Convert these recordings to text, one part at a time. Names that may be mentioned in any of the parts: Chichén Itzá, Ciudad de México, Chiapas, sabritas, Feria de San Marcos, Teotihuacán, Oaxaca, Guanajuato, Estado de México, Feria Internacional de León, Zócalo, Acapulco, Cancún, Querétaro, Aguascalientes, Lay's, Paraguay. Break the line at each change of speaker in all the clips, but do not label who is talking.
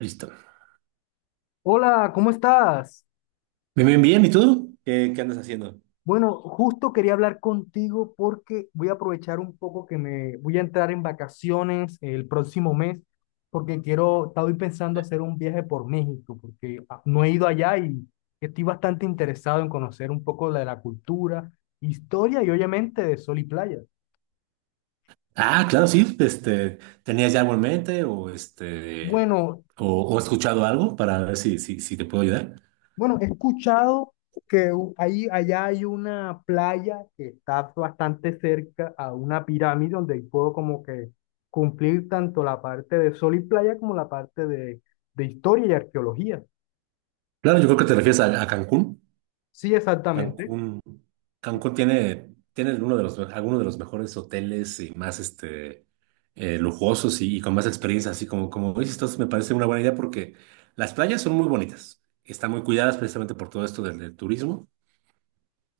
Listo.
Hola, ¿cómo estás?
Bien, bien, bien. ¿Y tú? ¿Qué andas haciendo?
Bueno, justo quería hablar contigo porque voy a aprovechar un poco que me voy a entrar en vacaciones el próximo mes porque quiero, estoy pensando hacer un viaje por México porque no he ido allá y estoy bastante interesado en conocer un poco de la cultura, historia y obviamente de sol y playa.
Ah, claro, sí. ¿Tenías ya algo en mente o
Bueno,
o, escuchado algo para ver si, si te puedo ayudar?
Bueno, he escuchado que ahí, allá hay una playa que está bastante cerca a una pirámide donde puedo como que cumplir tanto la parte de sol y playa como la parte de historia y arqueología.
Claro, yo creo que te refieres a Cancún.
Sí, exactamente.
Cancún, Cancún tiene, tiene uno de los, de los mejores hoteles y más lujosos y con más experiencia, así como, como dices. Entonces me parece una buena idea porque las playas son muy bonitas, están muy cuidadas precisamente por todo esto del, del turismo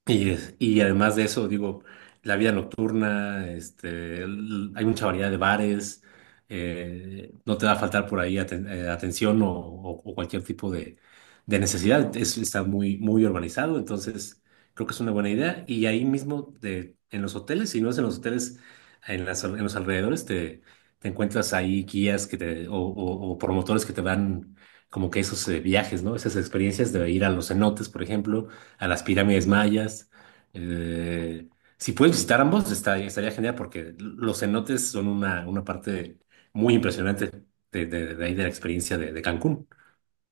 y, y además de eso, digo, la vida nocturna, hay mucha variedad de bares, no te va a faltar por ahí atención o o- cualquier tipo de necesidad. Está muy, muy urbanizado, entonces creo que es una buena idea. Y ahí mismo, de, en los hoteles, si no es en los hoteles, en las, en los alrededores, te encuentras ahí guías que te, o promotores que te dan como que esos viajes, ¿no? Esas experiencias de ir a los cenotes, por ejemplo a las pirámides mayas. Eh, si puedes visitar ambos, estaría genial porque los cenotes son una parte muy impresionante de, de ahí de la experiencia de Cancún.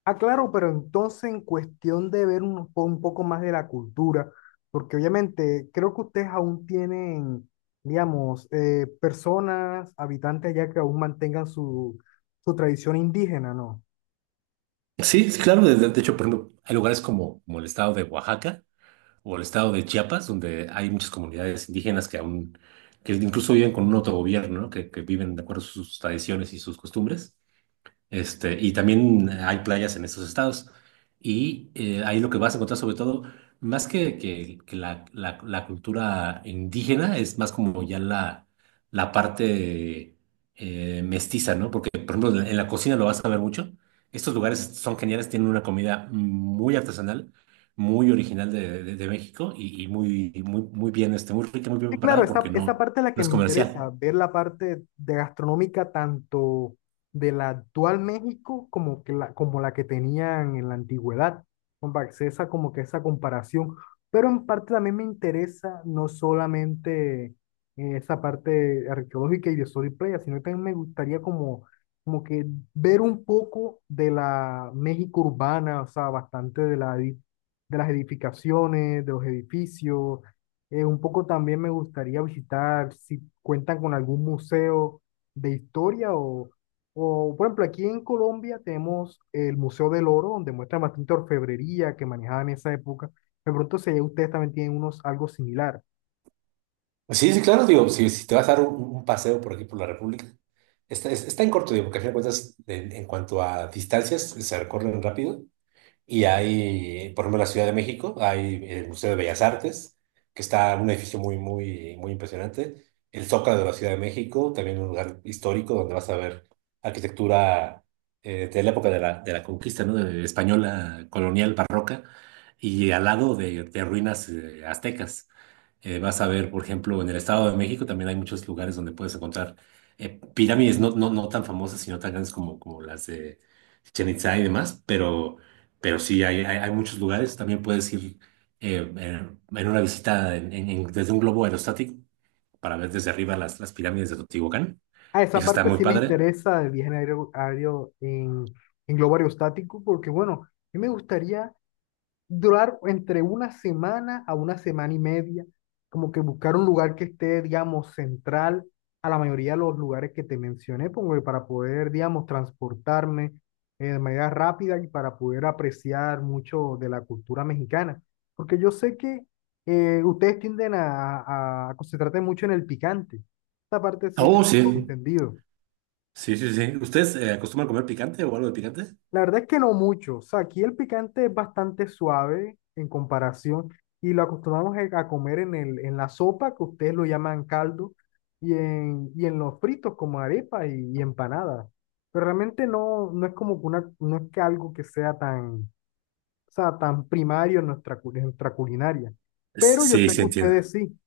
Ah, claro, pero entonces en cuestión de ver un, un poco más de la cultura, porque obviamente creo que ustedes aún tienen, digamos, personas, habitantes allá que aún mantengan su, su tradición indígena, ¿no?
Sí, sí, claro. De, de hecho, por ejemplo, hay lugares como, como el estado de Oaxaca o el estado de Chiapas, donde hay muchas comunidades indígenas que aún, que incluso viven con un autogobierno, ¿no? Que viven de acuerdo a sus tradiciones y sus costumbres. Y también hay playas en estos estados. Y ahí lo que vas a encontrar sobre todo, más que, que la, la cultura indígena, es más como ya la parte mestiza, ¿no? Porque, por ejemplo, en la cocina lo vas a ver mucho. Estos lugares son geniales, tienen una comida muy artesanal, muy original de, de México y muy, muy, muy bien, muy rica, muy bien
Sí, claro,
preparada
esa,
porque
esa parte es la
no
que
es
me interesa,
comercial.
ver la parte de gastronómica tanto de la actual México como, que la, como la que tenían en la antigüedad, como para hacer esa, como que esa comparación. Pero en parte también me interesa no solamente esa parte arqueológica y de Soriplaya, sino que también me gustaría como, como que ver un poco de la México urbana, o sea, bastante de, la, de las edificaciones, de los edificios un poco también me gustaría visitar si cuentan con algún museo de historia o, por ejemplo, aquí en Colombia tenemos el Museo del Oro, donde muestran bastante orfebrería que manejaban en esa época. De pronto, si allá ustedes también tienen unos, algo similar.
Pues sí, sí, claro, digo, si, si te vas a dar un paseo por aquí por la República, está, está en corto, digo, porque a fin de cuentas, en cuanto a distancias, se recorren rápido, y hay, por ejemplo, en la Ciudad de México, hay el Museo de Bellas Artes, que está un edificio muy, muy, muy impresionante. El Zócalo de la Ciudad de México, también un lugar histórico donde vas a ver arquitectura de la época de la conquista, ¿no? De española, colonial, barroca, y al lado de ruinas aztecas. Vas a ver, por ejemplo, en el Estado de México también hay muchos lugares donde puedes encontrar pirámides no, no tan famosas, sino tan grandes como, como las de Chichén Itzá y demás, pero sí, hay muchos lugares. También puedes ir en una visita desde un globo aerostático para ver desde arriba las pirámides de Teotihuacán.
Ah, esa
Eso está
parte
muy
sí me
padre.
interesa del viaje en aéreo, aéreo en globo aerostático, porque bueno, a mí me gustaría durar entre una semana a una semana y media, como que buscar un lugar que esté, digamos, central a la mayoría de los lugares que te mencioné, como que para poder, digamos, transportarme de manera rápida y para poder apreciar mucho de la cultura mexicana. Porque yo sé que ustedes tienden a, a concentrarse mucho en el picante. Esta parte sí
Oh,
tengo
sí.
entendido.
Sí, sí, sí. ¿Ustedes acostumbran comer picante o algo de picante?
La verdad es que no mucho. O sea, aquí el picante es bastante suave en comparación y lo acostumbramos a comer en el, en la sopa, que ustedes lo llaman caldo, y en los fritos como arepa y empanada. Pero realmente no, no es como que una, no es que algo que sea tan, o sea, tan primario en nuestra, en nuestra culinaria. Pero yo
Sí,
sé que
sí,
sí.
entiendo.
Ustedes sí.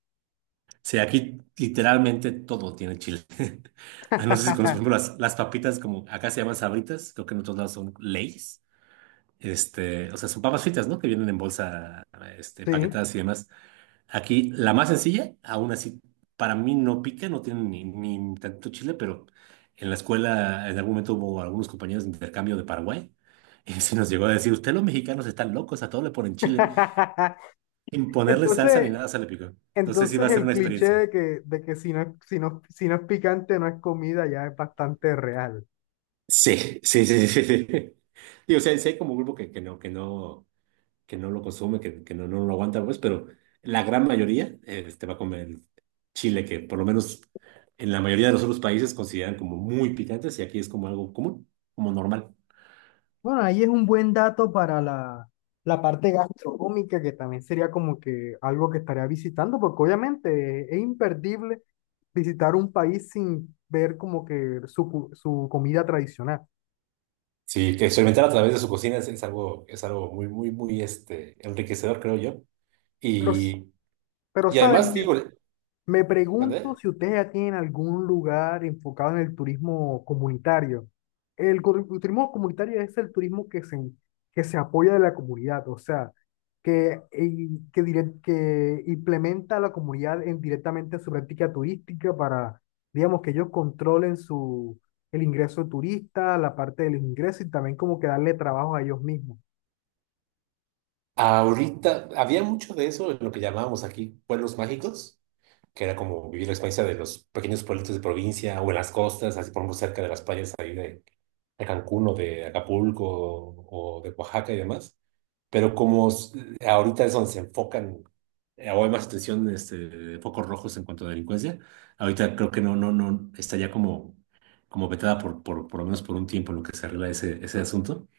Sí, aquí literalmente todo tiene chile. Ah, no sé si conoces, por ejemplo, las papitas, como acá se llaman Sabritas, creo que en otros lados son Lay's. O sea, son papas fritas, ¿no? Que vienen en bolsa,
Sí.
empaquetadas y demás. Aquí la más sencilla, aún así, para mí no pica, no tiene ni, ni tanto chile, pero en la escuela en algún momento hubo algunos compañeros de intercambio de Paraguay y se nos llegó a decir, usted los mexicanos están locos, a todos le ponen chile, sin ponerle salsa ni
Entonces,
nada se le picó. Entonces sí va
Entonces,
a ser
el
una
cliché
experiencia.
de que si no, si no, si no es picante no es comida ya es bastante real.
Sí, sí, sí, sí, sí. sí. Y, o sea, sí hay como grupo que no, que no, que no lo consume, que no, no lo aguanta, pues, pero la gran mayoría va a comer chile, que por lo menos en la mayoría de los otros países consideran como muy picantes y aquí es como algo común, como normal.
Bueno, ahí es un buen dato para la, la parte gastronómica, que también sería como que algo que estaría visitando, porque obviamente es imperdible visitar un país sin ver como que su, su comida tradicional.
Sí, que experimentar a través de su cocina es algo muy, muy, muy enriquecedor, creo yo.
Pero,
Y,
pero
y
¿sabes?
además, digo,
Me pregunto
¿mandé?
si ustedes ya tienen algún lugar enfocado en el turismo comunitario. El, el turismo comunitario es el turismo que se apoya de la comunidad, o sea, que, que, que implementa a la comunidad en, directamente su práctica turística para, digamos, que ellos controlen su, el ingreso turista, la parte del ingreso y también como que darle trabajo a ellos mismos.
Ahorita había mucho de eso en lo que llamábamos aquí pueblos mágicos, que era como vivir la experiencia de los pequeños pueblitos de provincia o en las costas, así por ejemplo cerca de las playas ahí de Cancún o de Acapulco o de Oaxaca y demás. Pero ahorita es donde se enfocan, o hay más atención de focos rojos en cuanto a delincuencia, ahorita creo que no, no, no, está ya como, como vetada por lo menos por un tiempo en lo que se arregla ese, ese asunto.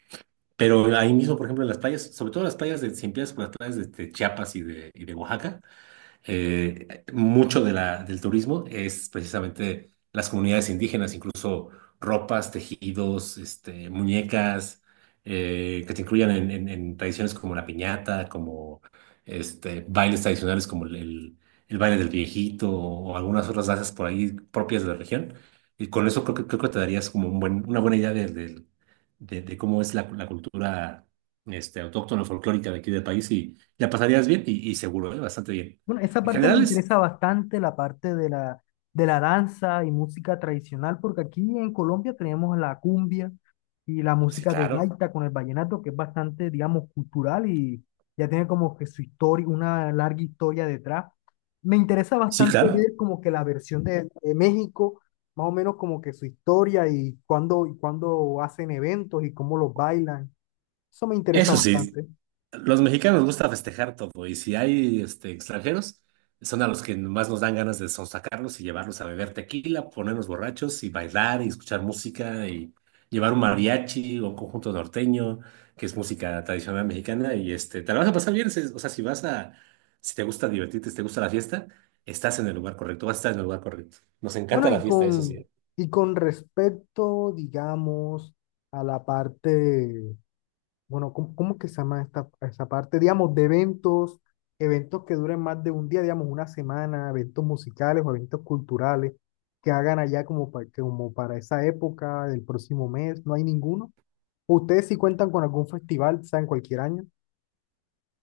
Pero ahí mismo, por ejemplo, en las playas, sobre todo las playas de, si empiezas por las playas de Chiapas y de Oaxaca, mucho de la, del turismo es precisamente las comunidades indígenas, incluso ropas, tejidos, muñecas, que te incluyan en, en tradiciones como la piñata, como bailes tradicionales como el, el baile del viejito algunas otras danzas por ahí propias de la región. Y con eso creo que te darías como un una buena idea de cómo es la, la cultura autóctona folclórica de aquí del país y la pasarías bien y seguro, ¿eh? Bastante bien.
Bueno, esa
En
parte me
general es,
interesa bastante, la parte de la danza y música tradicional, porque aquí en Colombia tenemos la cumbia y la
sí,
música de
claro.
gaita con el vallenato, que es bastante, digamos, cultural y ya tiene como que su historia, una larga historia detrás. Me interesa
Sí,
bastante
claro.
ver como que la versión de México, más o menos como que su historia y cuándo hacen eventos y cómo los bailan. Eso me interesa
Eso sí,
bastante.
los mexicanos nos gusta festejar todo y si hay extranjeros, son a los que más nos dan ganas de sonsacarlos y llevarlos a beber tequila, ponernos borrachos y bailar y escuchar música y llevar un mariachi o un conjunto norteño, que es música tradicional mexicana y te la vas a pasar bien, o sea, si vas a, si te gusta divertirte, si te gusta la fiesta, estás en el lugar correcto, vas a estar en el lugar correcto. Nos encanta
Bueno,
la fiesta, eso sí. ¿Eh?
y con respecto, digamos, a la parte, bueno, ¿cómo, cómo que se llama esta, esa parte? Digamos, de eventos, eventos que duren más de un día, digamos, una semana, eventos musicales o eventos culturales que hagan allá como para, como para esa época del próximo mes, no hay ninguno. Ustedes sí cuentan con algún festival, sea en cualquier año,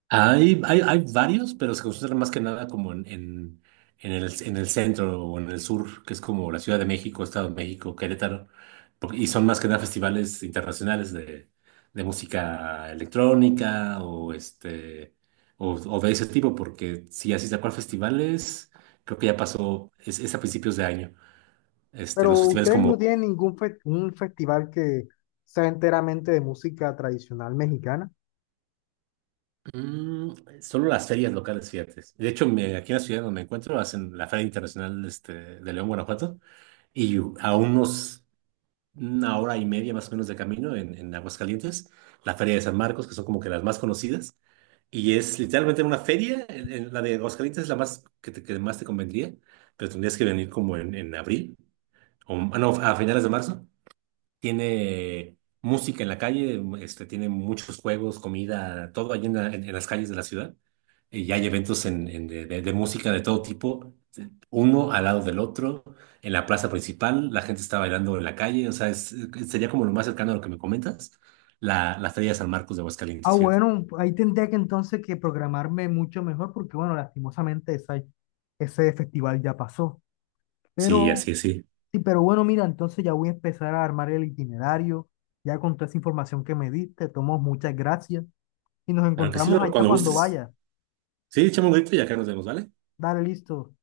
Hay varios, pero se concentran más que nada como en el centro o en el sur, que es como la Ciudad de México, Estado de México, Querétaro, y son más que nada festivales internacionales de música electrónica o, o de ese tipo, porque si así tal cual festivales, creo que ya pasó, es a principios de año,
pero
los festivales
ustedes
como,
no tienen ningún un festival que sea enteramente de música tradicional mexicana.
mm, solo las ferias locales, fíjate. De hecho, aquí en la ciudad donde me encuentro hacen la Feria Internacional de León, Guanajuato. Y a unos, una hora y media más o menos de camino en Aguascalientes, la Feria de San Marcos, que son como que las más conocidas. Y es literalmente una feria, en la de Aguascalientes es la más que, que más te convendría, pero tendrías que venir como en abril, o ah, no, a finales de marzo, tiene música en la calle, tiene muchos juegos, comida, todo allí en, en las calles de la ciudad. Y hay eventos en de, de música de todo tipo, uno al lado del otro, en la plaza principal, la gente está bailando en la calle, o sea, sería como lo más cercano a lo que me comentas, la, la Feria de San Marcos de
Ah,
Aguascalientes, fíjate.
bueno, ahí tendría que entonces que programarme mucho mejor porque, bueno, lastimosamente ese festival ya pasó.
Sí,
Pero,
así es, sí.
sí, pero bueno, mira, entonces ya voy a empezar a armar el itinerario, ya con toda esa información que me diste, tomo muchas gracias y nos
Claro que sí,
encontramos
bueno,
allá
cuando
cuando
gustes.
vaya.
Sí, echamos un grito y acá nos vemos, ¿vale?
Dale, listo.